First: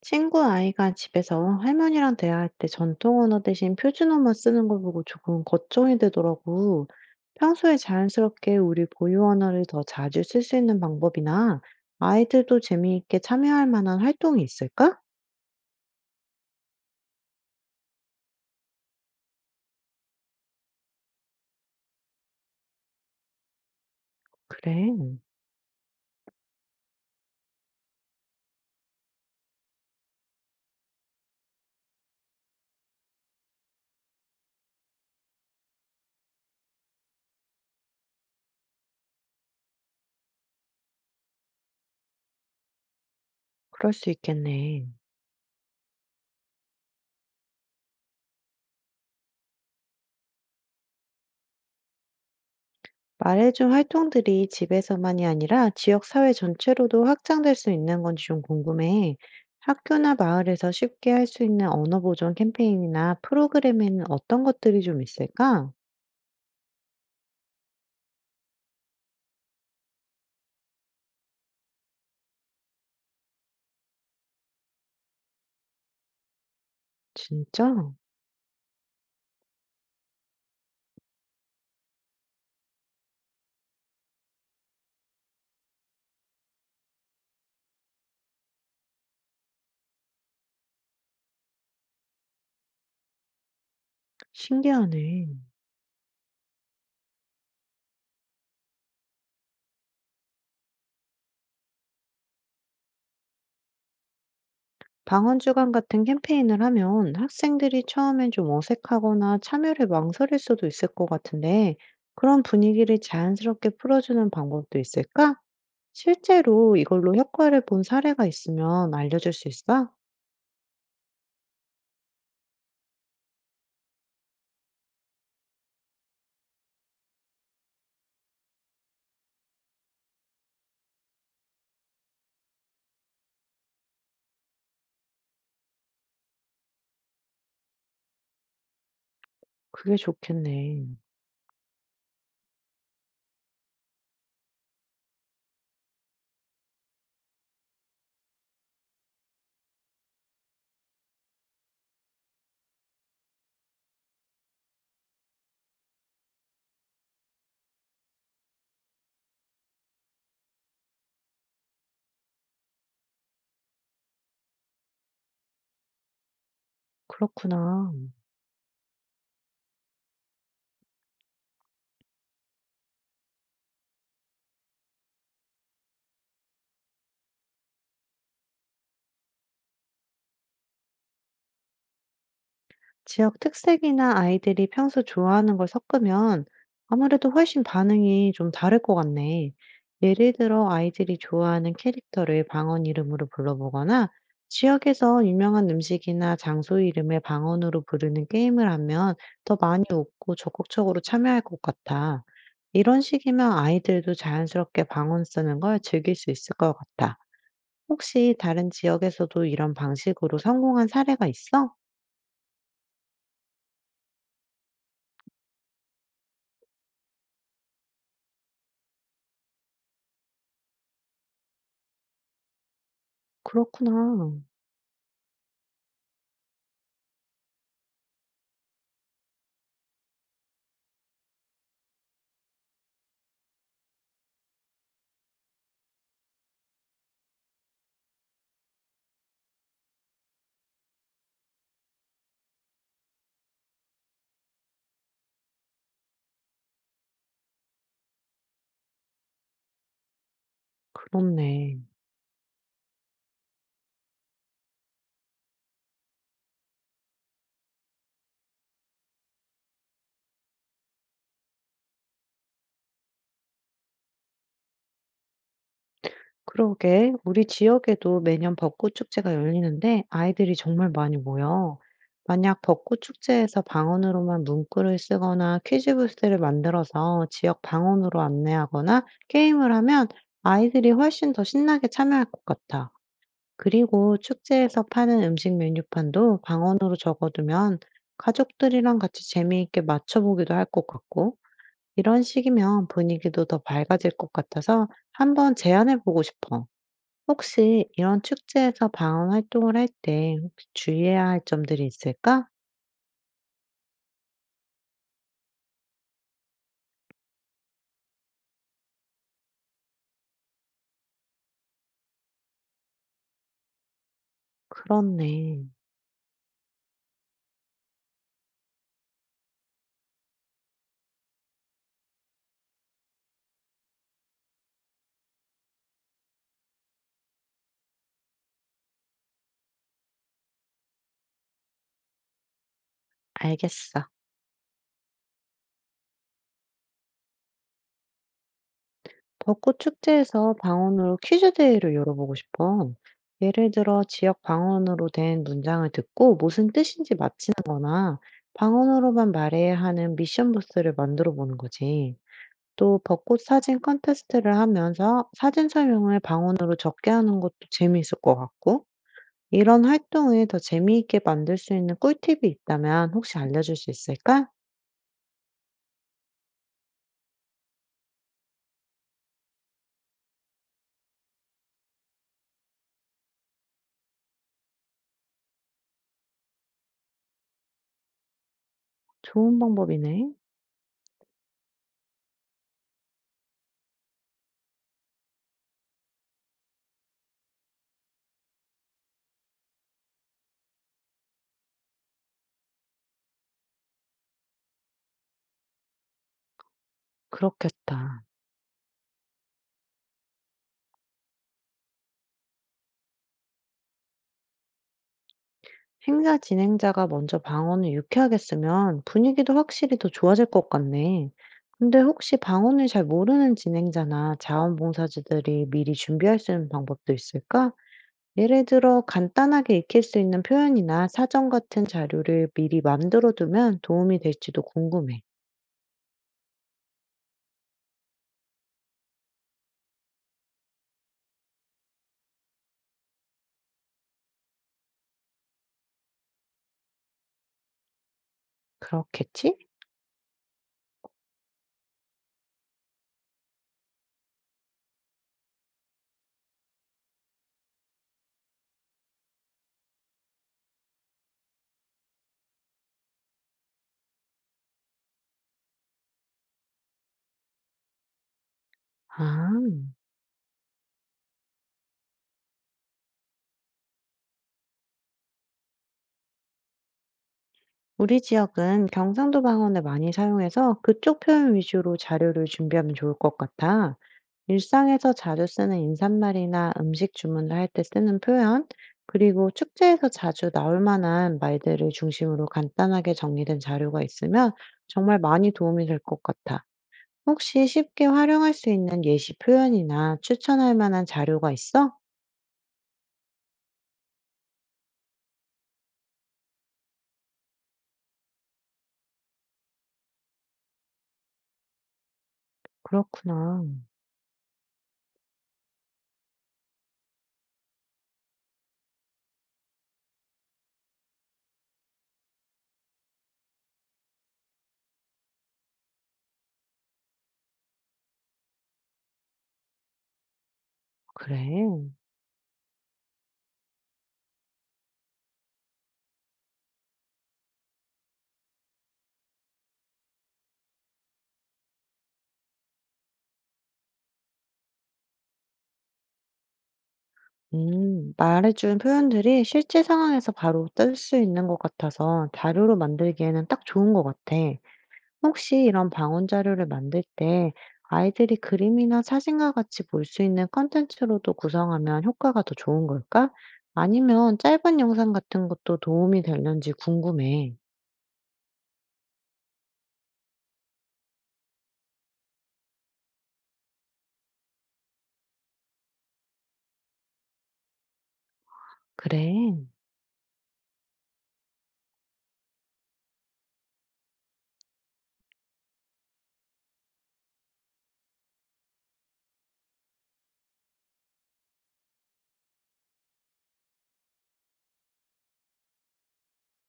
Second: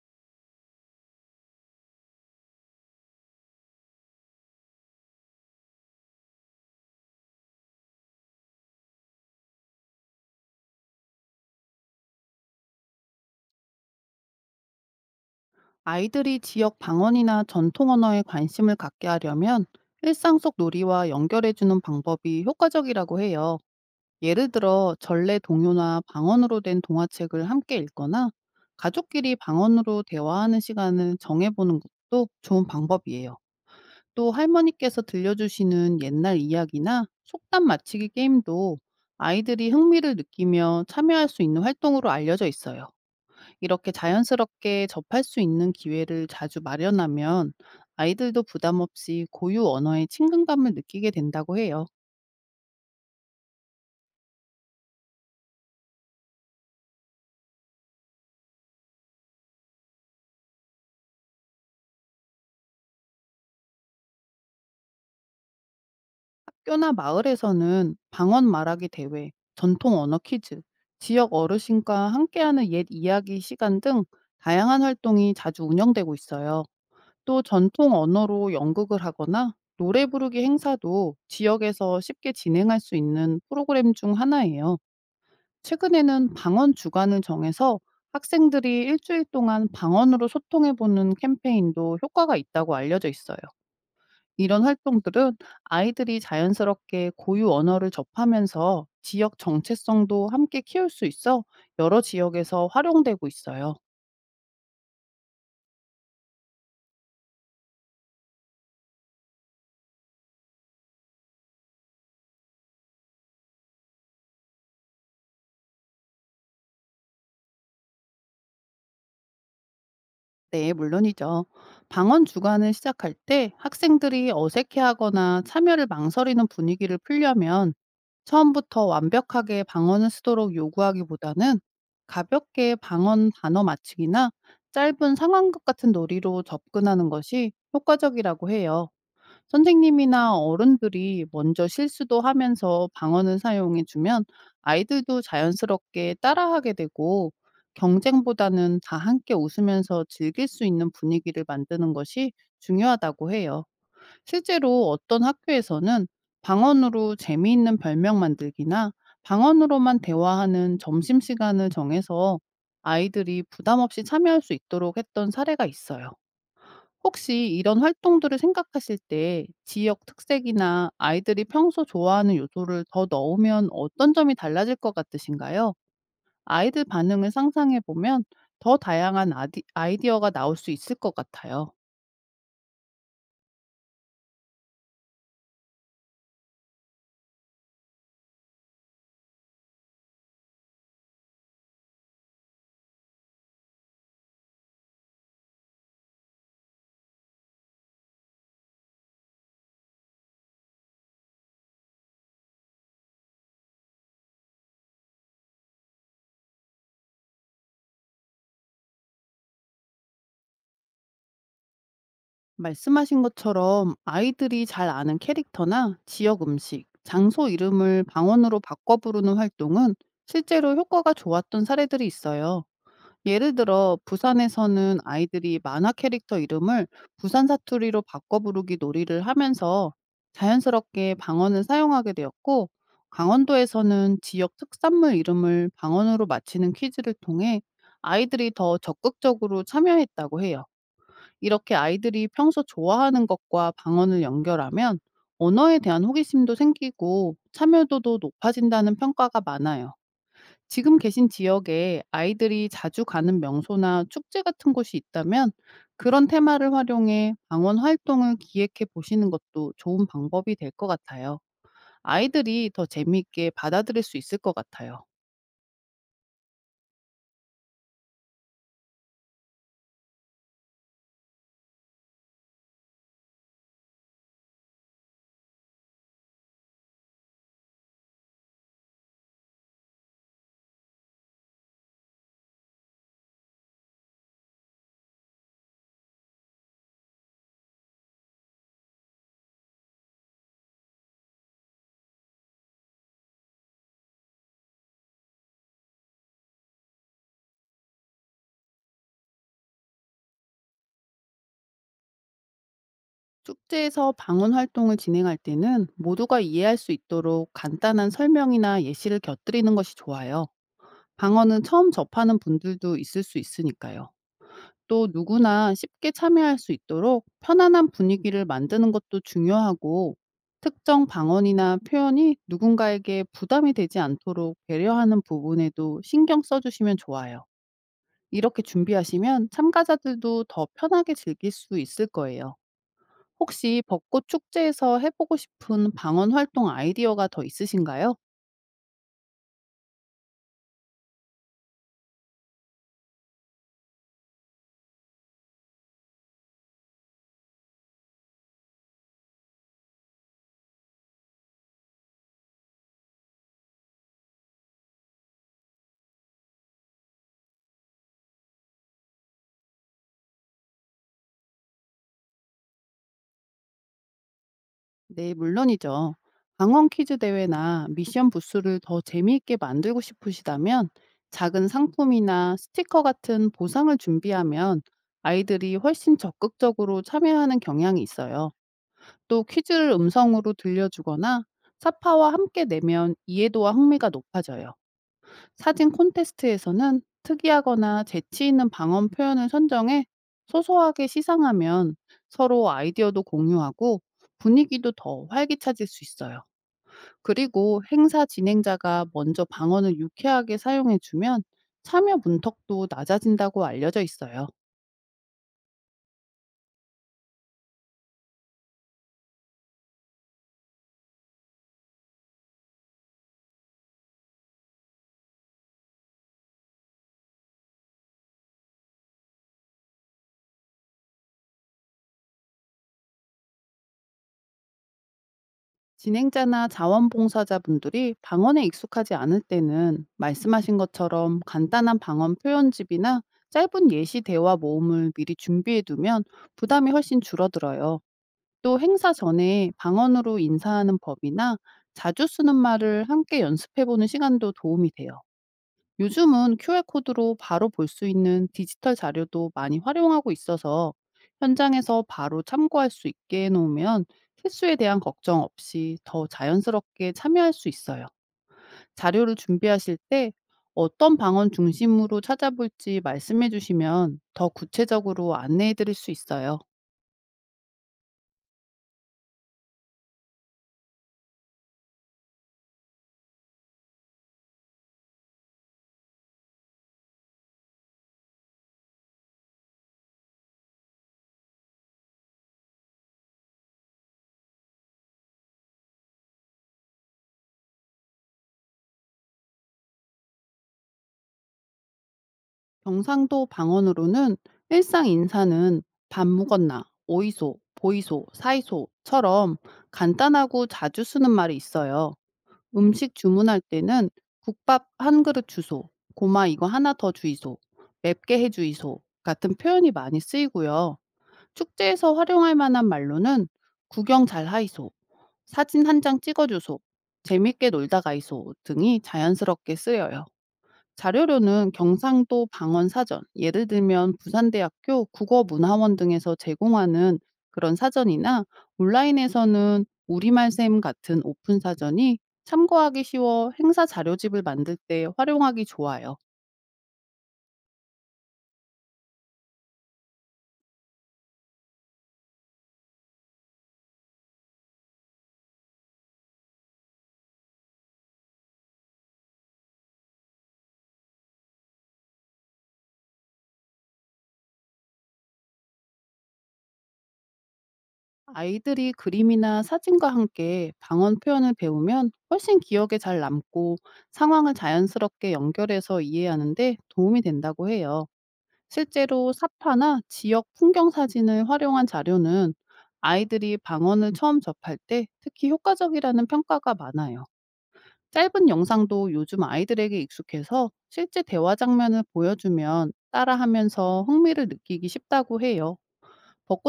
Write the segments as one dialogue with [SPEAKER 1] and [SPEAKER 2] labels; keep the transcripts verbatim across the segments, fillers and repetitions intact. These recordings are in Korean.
[SPEAKER 1] 친구 아이가 집에서 할머니랑 대화할 때 전통 언어 대신 표준어만 쓰는 걸 보고 조금 걱정이 되더라고. 평소에 자연스럽게 우리 고유 언어를 더 자주 쓸 수 있는 방법이나 아이들도 재미있게 참여할 만한 활동이 있을까?
[SPEAKER 2] 아이들이 지역 방언이나 전통 언어에 관심을 갖게 하려면 일상 속 놀이와 연결해주는 방법이 효과적이라고 해요. 예를
[SPEAKER 1] 그래.
[SPEAKER 2] 들어
[SPEAKER 1] 음,
[SPEAKER 2] 전래 동요나 방언으로 된 동화책을 함께 읽거나 가족끼리 방언으로 대화하는 시간을 정해보는 것도 좋은 방법이에요. 또 할머니께서 들려주시는 옛날 이야기나 속담 맞히기 게임도 아이들이 흥미를 느끼며 참여할 수 있는 활동으로 알려져 있어요. 이렇게
[SPEAKER 1] 그럴 수 있겠네.
[SPEAKER 2] 자연스럽게 접할 수 있는 기회를 자주 마련하면 아이들도 부담 없이 고유 언어의 친근감을 느끼게 된다고 해요.
[SPEAKER 1] 말해준 활동들이 집에서만이 아니라 지역 사회 전체로도 확장될 수 있는 건지 좀 궁금해. 학교나 마을에서 쉽게 할 수 있는 언어 보존 캠페인이나 프로그램에는 어떤 것들이 좀 있을까?
[SPEAKER 2] 학교나 마을에서는 방언 말하기 대회, 전통 언어 퀴즈, 지역 어르신과 함께하는 옛 이야기 시간 등 다양한 활동이 자주 운영되고 있어요. 또
[SPEAKER 1] 진짜?
[SPEAKER 2] 전통 언어로 연극을 하거나 노래 부르기 행사도 지역에서 쉽게 진행할 수 있는 프로그램 중 하나예요. 최근에는 방언 주간을 정해서 학생들이 일주일 동안 방언으로 소통해보는 캠페인도 효과가 있다고 알려져 있어요. 이런
[SPEAKER 1] 신기하네.
[SPEAKER 2] 활동들은 아이들이 자연스럽게 고유 언어를 접하면서 지역 정체성도 함께 키울 수 있어 여러 지역에서 활용되고 있어요.
[SPEAKER 1] 방언 주간 같은 캠페인을 하면 학생들이 처음엔 좀 어색하거나 참여를 망설일 수도 있을 것 같은데, 그런 분위기를 자연스럽게 풀어주는 방법도 있을까? 실제로 이걸로 효과를 본 사례가 있으면 알려줄 수 있어?
[SPEAKER 2] 네, 물론이죠. 방언 주간을 시작할 때 학생들이 어색해하거나 참여를 망설이는 분위기를 풀려면 처음부터 완벽하게 방언을 쓰도록 요구하기보다는 가볍게 방언 단어 맞추기나 짧은 상황극 같은 놀이로 접근하는 것이 효과적이라고 해요.
[SPEAKER 1] 그게
[SPEAKER 2] 선생님이나
[SPEAKER 1] 좋겠네.
[SPEAKER 2] 어른들이 먼저 실수도 하면서 방언을 사용해 주면 아이들도 자연스럽게 따라하게 되고, 경쟁보다는 다 함께 웃으면서 즐길 수 있는 분위기를 만드는 것이 중요하다고 해요. 실제로 어떤 학교에서는 방언으로 재미있는 별명 만들기나 방언으로만 대화하는 점심시간을 정해서 아이들이 부담 없이 참여할 수 있도록 했던 사례가 있어요. 혹시 이런
[SPEAKER 1] 그렇구나.
[SPEAKER 2] 활동들을 생각하실 때 지역 특색이나 아이들이 평소 좋아하는 요소를 더 넣으면 어떤 점이 달라질 것 같으신가요? 아이들 반응을 상상해 보면 더 다양한 아디, 아이디어가 나올 수 있을 것 같아요.
[SPEAKER 1] 지역 특색이나 아이들이 평소 좋아하는 걸 섞으면 아무래도 훨씬 반응이 좀 다를 것 같네. 예를 들어 아이들이 좋아하는 캐릭터를 방언 이름으로 불러보거나 지역에서 유명한 음식이나 장소 이름을 방언으로 부르는 게임을 하면 더 많이 웃고 적극적으로 참여할 것 같아. 이런 식이면 아이들도 자연스럽게 방언 쓰는 걸 즐길 수 있을 것 같아. 혹시 다른 지역에서도 이런 방식으로 성공한 사례가 있어?
[SPEAKER 2] 말씀하신 것처럼 아이들이 잘 아는 캐릭터나 지역 음식, 장소 이름을 방언으로 바꿔 부르는 활동은 실제로 효과가 좋았던 사례들이 있어요. 예를 들어
[SPEAKER 1] 그렇구나.
[SPEAKER 2] 부산에서는 아이들이 만화 캐릭터 이름을 부산 사투리로 바꿔 부르기 놀이를 하면서 자연스럽게 방언을 사용하게 되었고, 강원도에서는 지역 특산물 이름을 방언으로 맞히는 퀴즈를 통해 아이들이 더 적극적으로 참여했다고 해요. 이렇게 아이들이 평소 좋아하는 것과 방언을 연결하면 언어에 대한 호기심도 생기고 참여도도 높아진다는 평가가 많아요. 지금 계신
[SPEAKER 1] 그렇네.
[SPEAKER 2] 지역에 아이들이 자주 가는 명소나 축제 같은 곳이 있다면 그런 테마를 활용해 방언 활동을 기획해 보시는 것도 좋은 방법이 될 것 같아요. 아이들이 더 재미있게 받아들일 수 있을 것 같아요.
[SPEAKER 1] 그러게. 우리 지역에도 매년 벚꽃 축제가 열리는데 아이들이 정말 많이 모여. 만약 벚꽃 축제에서 방언으로만 문구를 쓰거나 퀴즈 부스를 만들어서 지역 방언으로 안내하거나 게임을 하면 아이들이 훨씬 더 신나게 참여할 것 같아. 그리고 축제에서 파는 음식 메뉴판도 방언으로 적어두면 가족들이랑 같이 재미있게 맞춰보기도 할 것 같고, 이런 식이면 분위기도 더 밝아질 것 같아서 한번 제안해보고 싶어. 혹시 이런 축제에서 방언 활동을 할 때 혹시 주의해야 할 점들이 있을까?
[SPEAKER 2] 축제에서 방언 활동을 진행할 때는 모두가 이해할 수 있도록 간단한 설명이나 예시를 곁들이는 것이 좋아요. 방언은 처음 접하는 분들도 있을 수 있으니까요. 또
[SPEAKER 1] 그렇네.
[SPEAKER 2] 누구나 쉽게 참여할 수 있도록 편안한 분위기를 만드는 것도 중요하고, 특정 방언이나 표현이 누군가에게 부담이 되지 않도록 배려하는 부분에도 신경 써주시면 좋아요. 이렇게 준비하시면 참가자들도 더 편하게 즐길 수 있을 거예요. 혹시
[SPEAKER 1] 알겠어.
[SPEAKER 2] 벚꽃 축제에서 해보고 싶은 방언 활동 아이디어가 더 있으신가요?
[SPEAKER 1] 벚꽃 축제에서 방언으로 퀴즈 대회를 열어보고 싶어. 예를 들어 지역 방언으로 된 문장을 듣고 무슨 뜻인지 맞히는 거나 방언으로만 말해야 하는 미션 부스를 만들어 보는 거지. 또 벚꽃 사진 컨테스트를 하면서 사진 설명을 방언으로 적게 하는 것도 재미있을 것 같고, 이런 활동을 더 재미있게 만들 수 있는 꿀팁이 있다면 혹시 알려줄 수 있을까?
[SPEAKER 2] 네, 물론이죠. 강원 퀴즈 대회나 미션 부스를 더 재미있게 만들고 싶으시다면 작은 상품이나 스티커 같은 보상을 준비하면 아이들이 훨씬 적극적으로 참여하는 경향이 있어요. 또
[SPEAKER 1] 좋은
[SPEAKER 2] 퀴즈를
[SPEAKER 1] 방법이네.
[SPEAKER 2] 음성으로 들려주거나 사파와 함께 내면 이해도와 흥미가 높아져요. 사진 콘테스트에서는 특이하거나 재치 있는 방언 표현을 선정해 소소하게 시상하면 서로 아이디어도 공유하고 분위기도 더 활기차질 수 있어요. 그리고
[SPEAKER 1] 그렇겠다.
[SPEAKER 2] 행사 진행자가 먼저 방언을 유쾌하게 사용해주면 참여 문턱도 낮아진다고 알려져 있어요.
[SPEAKER 1] 행사 진행자가 먼저 방언을 유쾌하게 쓰면 분위기도 확실히 더 좋아질 것 같네. 근데 혹시 방언을 잘 모르는 진행자나 자원봉사자들이 미리 준비할 수 있는 방법도 있을까? 예를 들어 간단하게 익힐 수 있는 표현이나 사전 같은 자료를 미리 만들어 두면 도움이 될지도 궁금해.
[SPEAKER 2] 진행자나 자원봉사자분들이 방언에 익숙하지 않을 때는 말씀하신 것처럼 간단한 방언 표현집이나 짧은 예시 대화 모음을 미리 준비해 두면 부담이 훨씬 줄어들어요. 또 행사
[SPEAKER 1] 그렇겠지?
[SPEAKER 2] 전에 방언으로 인사하는 법이나 자주 쓰는 말을 함께 연습해 보는 시간도 도움이 돼요. 요즘은 큐알코드로 바로 볼 수 있는 디지털 자료도 많이 활용하고 있어서 현장에서 바로 참고할 수 있게 해놓으면 실수에 대한 걱정 없이 더 자연스럽게 참여할 수 있어요. 자료를
[SPEAKER 1] 아,
[SPEAKER 2] 준비하실 때 어떤 방언 중심으로 찾아볼지 말씀해 주시면 더 구체적으로 안내해 드릴 수 있어요.
[SPEAKER 1] 우리 지역은 경상도 방언을 많이 사용해서 그쪽 표현 위주로 자료를 준비하면 좋을 것 같아. 일상에서 자주 쓰는 인사말이나 음식 주문을 할 때 쓰는 표현, 그리고 축제에서 자주 나올 만한 말들을 중심으로 간단하게 정리된 자료가 있으면 정말 많이 도움이 될 것 같아. 혹시 쉽게 활용할 수 있는 예시 표현이나 추천할 만한 자료가 있어?
[SPEAKER 2] 경상도 방언으로는 일상 인사는 밥 먹었나, 오이소, 보이소, 사이소처럼 간단하고 자주 쓰는 말이 있어요. 음식 주문할
[SPEAKER 1] 그렇구나.
[SPEAKER 2] 때는 "국밥 한 그릇 주소", "고마 이거 하나 더 주이소", "맵게 해 주이소" 같은 표현이 많이 쓰이고요. 축제에서 활용할 만한 말로는 "구경 잘 하이소", "사진 한 장 찍어 주소", "재밌게 놀다 가이소" 등이 자연스럽게 쓰여요. 자료료는
[SPEAKER 1] 그래.
[SPEAKER 2] 경상도 방언사전, 예를 들면 부산대학교 국어문화원 등에서 제공하는 그런 사전이나 온라인에서는 우리말쌤 같은 오픈 사전이 참고하기 쉬워 행사 자료집을 만들 때 활용하기 좋아요.
[SPEAKER 1] 음, 말해준 표현들이 실제 상황에서 바로 쓸 수 있는 것 같아서 자료로 만들기에는 딱 좋은 것 같아. 혹시 이런 방언 자료를 만들 때 아이들이 그림이나 사진과 같이 볼 수 있는 컨텐츠로도 구성하면 효과가 더 좋은 걸까? 아니면 짧은 영상 같은 것도 도움이 되는지 궁금해.
[SPEAKER 2] 아이들이 그림이나 사진과 함께 방언 표현을 배우면 훨씬 기억에 잘 남고 상황을 자연스럽게 연결해서 이해하는데 도움이 된다고 해요. 실제로
[SPEAKER 1] 그래,
[SPEAKER 2] 사파나 지역 풍경 사진을 활용한 자료는 아이들이 방언을 처음 접할 때 특히 효과적이라는 평가가 많아요. 짧은 영상도 요즘 아이들에게 익숙해서 실제 대화 장면을 보여주면 따라하면서 흥미를 느끼기 쉽다고 해요.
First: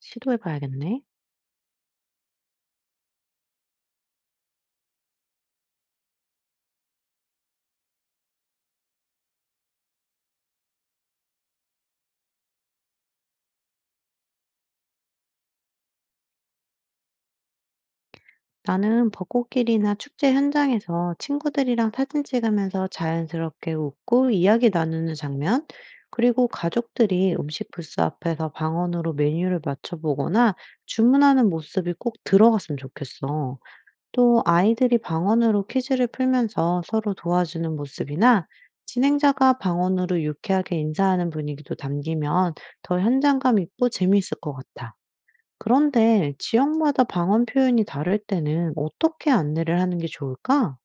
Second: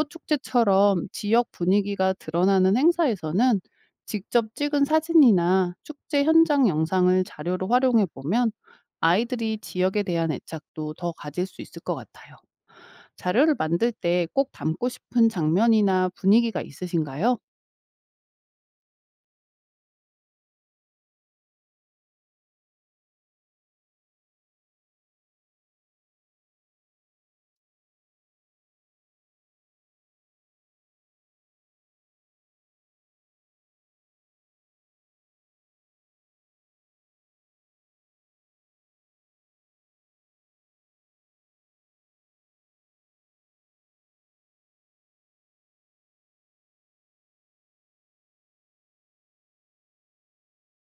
[SPEAKER 1] 시도해봐야겠네.
[SPEAKER 2] 지역 분위기가 드러나는 행사에서는 직접 찍은 사진이나 축제 현장 영상을 자료로 활용해 보면 아이들이 지역에 대한 애착도 더 가질 수 있을 것 같아요. 자료를 만들 때 꼭 담고 싶은 장면이나 분위기가 있으신가요?
[SPEAKER 1] 나는 벚꽃길이나 축제 현장에서 친구들이랑 사진 찍으면서 자연스럽게 웃고 이야기 나누는 장면, 그리고 가족들이 음식 부스 앞에서 방언으로 메뉴를 맞춰보거나 주문하는 모습이 꼭 들어갔으면 좋겠어. 또 아이들이 방언으로 퀴즈를 풀면서 서로 도와주는 모습이나 진행자가 방언으로 유쾌하게 인사하는 분위기도 담기면 더 현장감 있고 재미있을 것 같아. 그런데 지역마다 방언 표현이 다를 때는 어떻게 안내를 하는 게 좋을까?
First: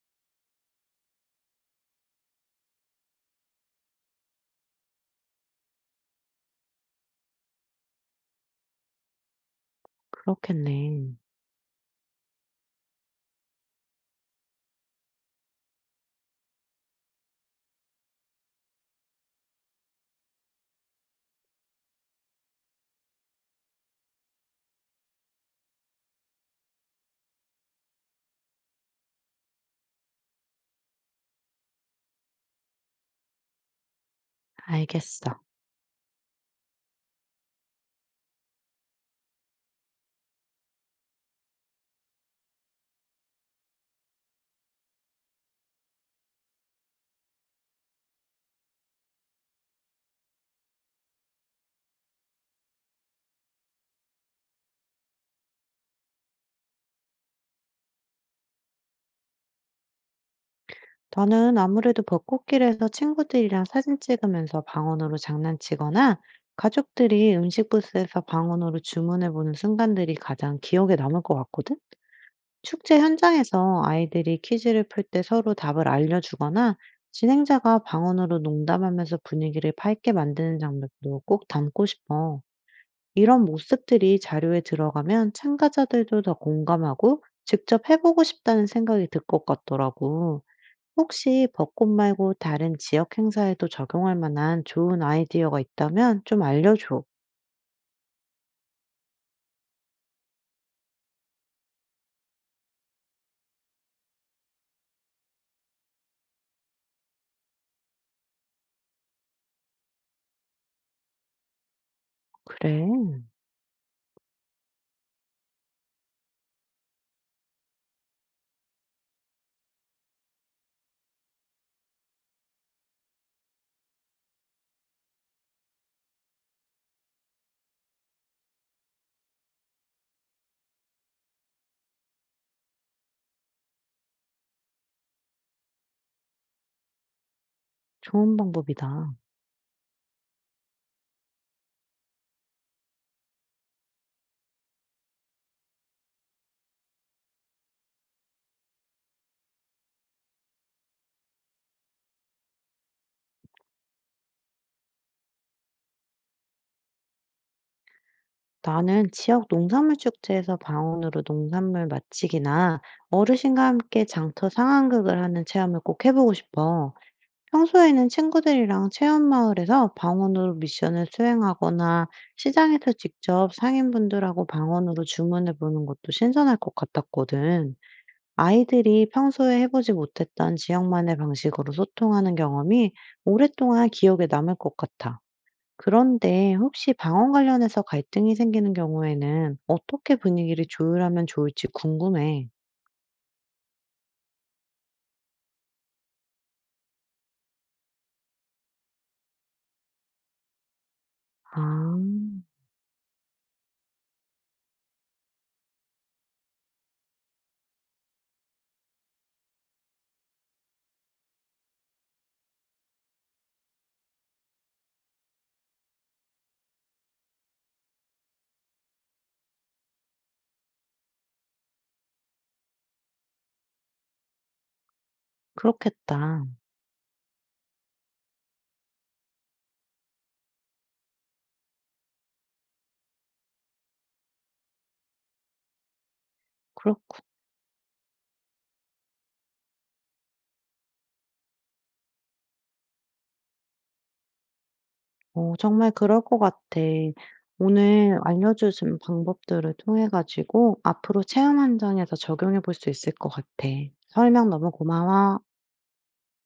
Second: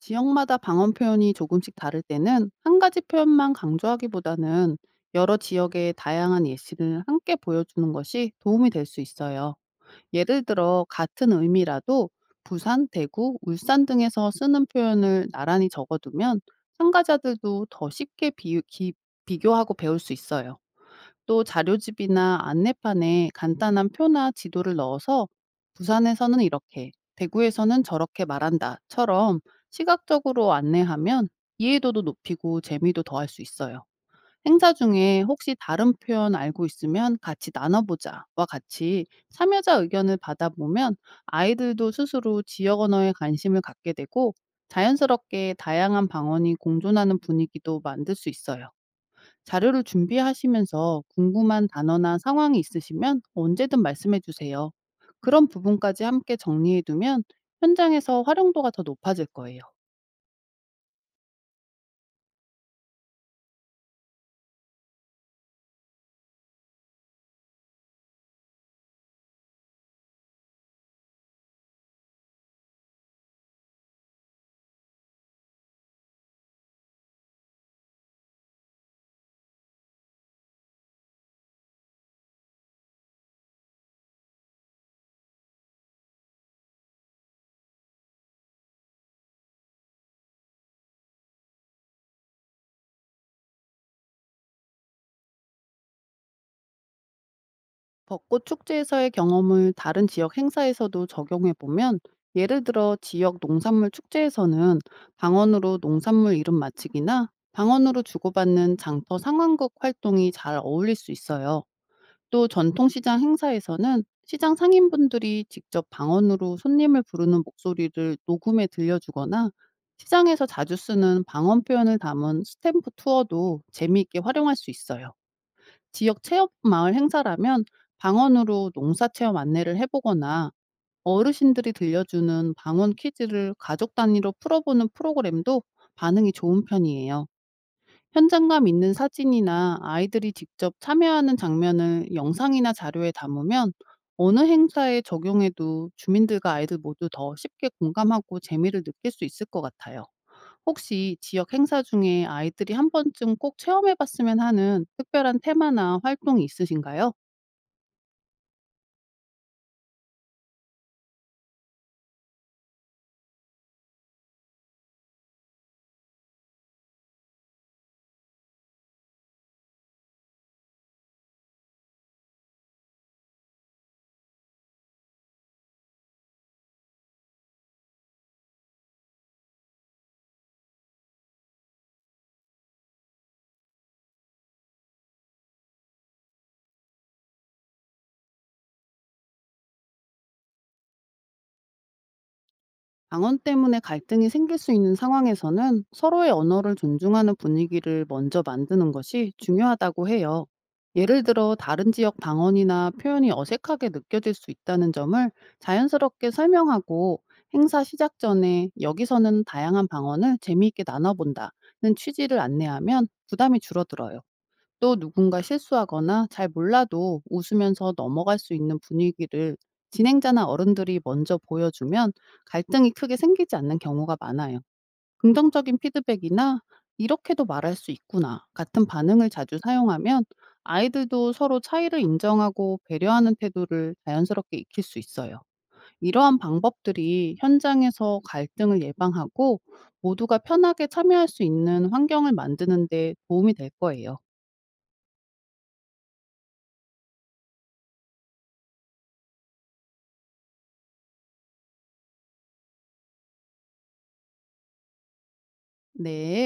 [SPEAKER 2] 지역마다 방언 표현이 조금씩 다를 때는 한 가지 표현만 강조하기보다는 여러 지역의 다양한 예시를 함께 보여주는 것이 도움이 될 수 있어요. 예를 들어
[SPEAKER 1] 그렇겠네.
[SPEAKER 2] 같은 의미라도 부산, 대구, 울산 등에서 쓰는 표현을 나란히 적어두면 참가자들도 더 쉽게 비, 기- 비교하고 배울 수 있어요. 또 자료집이나 안내판에 간단한 표나 지도를 넣어서 부산에서는 이렇게, 대구에서는 저렇게 말한다처럼 시각적으로 안내하면 이해도도 높이고 재미도 더할 수 있어요. 행사 중에
[SPEAKER 1] 알겠어.
[SPEAKER 2] 혹시 다른 표현 알고 있으면 같이 나눠보자와 같이 참여자 의견을 받아보면 아이들도 스스로 지역 언어에 관심을 갖게 되고 자연스럽게 다양한 방언이 공존하는 분위기도 만들 수 있어요. 자료를 준비하시면서 궁금한 단어나 상황이 있으시면 언제든 말씀해 주세요. 그런 부분까지 함께 정리해 두면 현장에서 활용도가 더 높아질 거예요.
[SPEAKER 1] 나는 아무래도 벚꽃길에서 친구들이랑 사진 찍으면서 방언으로 장난치거나 가족들이 음식 부스에서 방언으로 주문해보는 순간들이 가장 기억에 남을 것 같거든? 축제 현장에서 아이들이 퀴즈를 풀 때 서로 답을 알려주거나 진행자가 방언으로 농담하면서 분위기를 밝게 만드는 장면도 꼭 담고 싶어. 이런 모습들이 자료에 들어가면 참가자들도 더 공감하고 직접 해보고 싶다는 생각이 들 것 같더라고. 혹시 벚꽃 말고 다른 지역 행사에도 적용할 만한 좋은 아이디어가 있다면 좀 알려줘.
[SPEAKER 2] 벚꽃 축제에서의 경험을 다른 지역 행사에서도 적용해 보면, 예를 들어 지역 농산물 축제에서는 방언으로 농산물 이름 맞히기나 방언으로 주고받는 장터 상황극 활동이 잘 어울릴 수 있어요. 또
[SPEAKER 1] 그래,
[SPEAKER 2] 전통시장 행사에서는 시장 상인분들이 직접 방언으로 손님을 부르는 목소리를 녹음해 들려주거나 시장에서 자주 쓰는 방언 표현을 담은 스탬프 투어도 재미있게 활용할 수 있어요. 지역 체험 마을 행사라면 방언으로 농사 체험 안내를 해보거나 어르신들이 들려주는 방언 퀴즈를 가족 단위로 풀어보는 프로그램도 반응이 좋은 편이에요.
[SPEAKER 1] 좋은
[SPEAKER 2] 현장감 있는
[SPEAKER 1] 방법이다.
[SPEAKER 2] 사진이나 아이들이 직접 참여하는 장면을 영상이나 자료에 담으면 어느 행사에 적용해도 주민들과 아이들 모두 더 쉽게 공감하고 재미를 느낄 수 있을 것 같아요. 혹시 지역 행사 중에 아이들이 한 번쯤 꼭 체험해 봤으면 하는 특별한 테마나 활동이 있으신가요?
[SPEAKER 1] 나는 지역 농산물 축제에서 방언으로 농산물 맛지기나 어르신과 함께 장터 상황극을 하는 체험을 꼭 해보고 싶어. 평소에는 친구들이랑 체험마을에서 방언으로 미션을 수행하거나 시장에서 직접 상인분들하고 방언으로 주문해 보는 것도 신선할 것 같았거든. 아이들이 평소에 해보지 못했던 지역만의 방식으로 소통하는 경험이 오랫동안 기억에 남을 것 같아. 그런데 혹시 방언 관련해서 갈등이 생기는 경우에는 어떻게 분위기를 조율하면 좋을지 궁금해.
[SPEAKER 2] 방언 때문에 갈등이 생길 수 있는 상황에서는 서로의 언어를 존중하는 분위기를 먼저 만드는 것이 중요하다고 해요. 예를 들어
[SPEAKER 1] 아,
[SPEAKER 2] 다른 지역 방언이나 표현이 어색하게 느껴질 수 있다는 점을 자연스럽게 설명하고, 행사 시작 전에 여기서는 다양한 방언을 재미있게 나눠본다는 취지를 안내하면 부담이 줄어들어요. 또 누군가 실수하거나 잘 몰라도 웃으면서 넘어갈 수 있는 분위기를 진행자나 어른들이 먼저 보여주면 갈등이 크게 생기지 않는 경우가 많아요. 긍정적인
[SPEAKER 1] 그렇겠다.
[SPEAKER 2] 피드백이나 이렇게도 말할 수 있구나 같은 반응을 자주 사용하면 아이들도 서로 차이를 인정하고 배려하는 태도를 자연스럽게 익힐 수 있어요. 이러한
[SPEAKER 1] 그렇고,
[SPEAKER 2] 방법들이 현장에서 갈등을 예방하고 모두가 편하게 참여할 수 있는 환경을 만드는 데 도움이 될 거예요.
[SPEAKER 1] 어, 정말 그럴 것 같아. 오늘 알려주신 방법들을 통해가지고 앞으로 체험 현장에서 적용해 볼 수 있을 것 같아. 설명 너무 고마워.
[SPEAKER 2] 네.